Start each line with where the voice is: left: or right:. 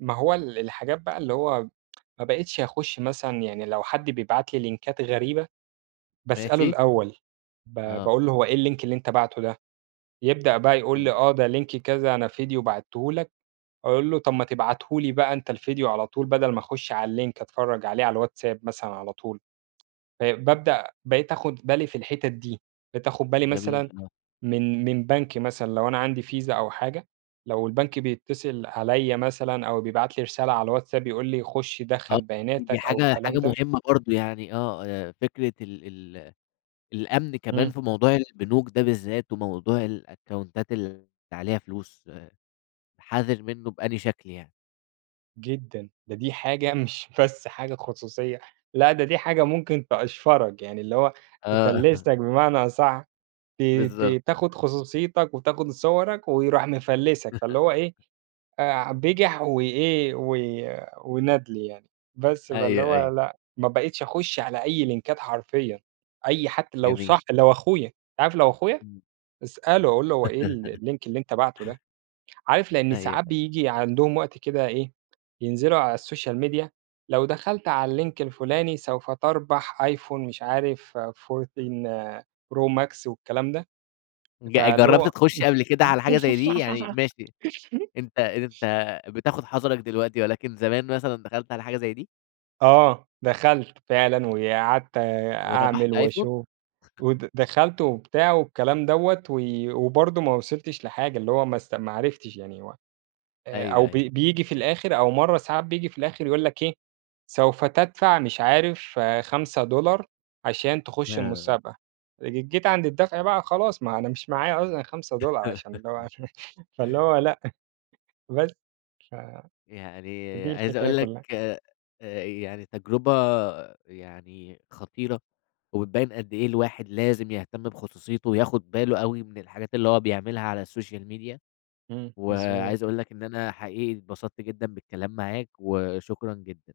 right: ما هو ال الحاجات بقى اللي هو ما بقيتش أخش مثلًا يعني لو حد بيبعت لي لينكات غريبة، باسأله
left: ماشي.
right: الأول ب
left: آه.
right: باقول له: "هو إيه الLink اللي أنت باعته ده،" يبدأ بقى يقول لي:
left: إمم.
right: "آه ده Link كذا، أنا فيديو بعتّه لك،" أقول له: "طب ما تبعته لي بقى أنت الفيديو على طول بدل ما أخش على الLink أتفرَّج عليه على الواتساب مثلًا على طول،" آآ بابدأ بقيت آخد بالي في الحتت دي، بقيت آخد بالي
left: جميل،
right: مثلًا،
left: آه.
right: من من بنك مثلًا لو أنا عندي فيزا أو حاجة، لو البنك بيتصل عليَّ مثلًا أو بيبعت لي رسالة على الواتساب يقول لي: "خش
left: آه،
right: دخَّل
left: دي
right: بياناتك" أو
left: حاجة
right: الكلام
left: حاجة
right: ده
left: مهمّة برضه يعني آه، آآ فكرة ال ال الأمن كمان
right: إمم.
left: في موضوع البنوك ده بالذات وموضوع الأكاونتات اللي عليها فلوس، حَذِر منه بأنهي شكل يعني؟
right: جدًا، ده دي حاجة مش بس حاجة خصوصية، لأ ده دي حاجة ممكن تقشفرك، يعني اللي هو
left: آه.
right: تفلّسك بمعنى أصَح، ت
left: بالضبط.
right: ت تاخد خصوصيتك وتاخد صوَرك ويروح مفلّسك، فاللي هو إيه، آآ بجح و إيه و وندل يعني، بس فاللي
left: أيوه،
right: هو
left: أيوه.
right: لأ، ما بقيتش أخش على أي لينكات حرفيًا، أي حتّى لو صاح
left: جميل.
right: لو أخويا، عارف لو أخويا،
left: إمم.
right: اسأله أقول له: "هو إيه ال الLink اللي أنت باعته ده؟" عارف لإن
left: أيوه، أيوه.
right: ساعات بييجي عندهم وقت كده إيه، ينزلوا على الSocial media، لو دخلت على الLink الفلاني سوف تربح iphone مش عارف 14 Pro Max والكلام ده،
left: ج
right: فاللي
left: جرَّبت
right: هو
left: تخش قبل كده على حاجة زي دي؟ يعني ماشي أنت أنت بتاخد حذرك دلوقتي، ولكن زمان مثلًا دخلت على حاجة زي دي؟
right: آه، دخلت فعلًا وقعدت آآ أعمل
left: وربحت آيفون؟
right: وأشوف، ود دخلت وبتاع والكلام دوّة، و وبرضه ما وصلتش لحاجة، اللي هو ما اسـت ما عرفتش يعني و
left: أيوه،
right: أو ب
left: أيوه.
right: بييجي في الآخر أو مَرّة ساعات بييجي في الآخر يقول لك إيه، سوف تدفع مش عارف $5 عشان تخش
left: آه.
right: المسابقة، ج جيت عند الدفع بقى خلاص ما أنا مش معايا اصلًا $5 عشان اللي هو فاللي هو لأ، بس ف
left: يعني
right: دي
left: عايز
right: الحكاية
left: أقول لك
right: كلّها.
left: آآ يعني تجربة، يعني خطيرة، وبتبين قد إيه الواحد لازم يهتم بخصوصيته وياخد باله أوي من الحاجات اللي هو بيعملها على الSocial media،
right: إمم، مضبوط.
left: وعايز أقول لك إن أنا حقيقي اتبسطت جدًا بالكلام معاك، وشكرًا جدًا.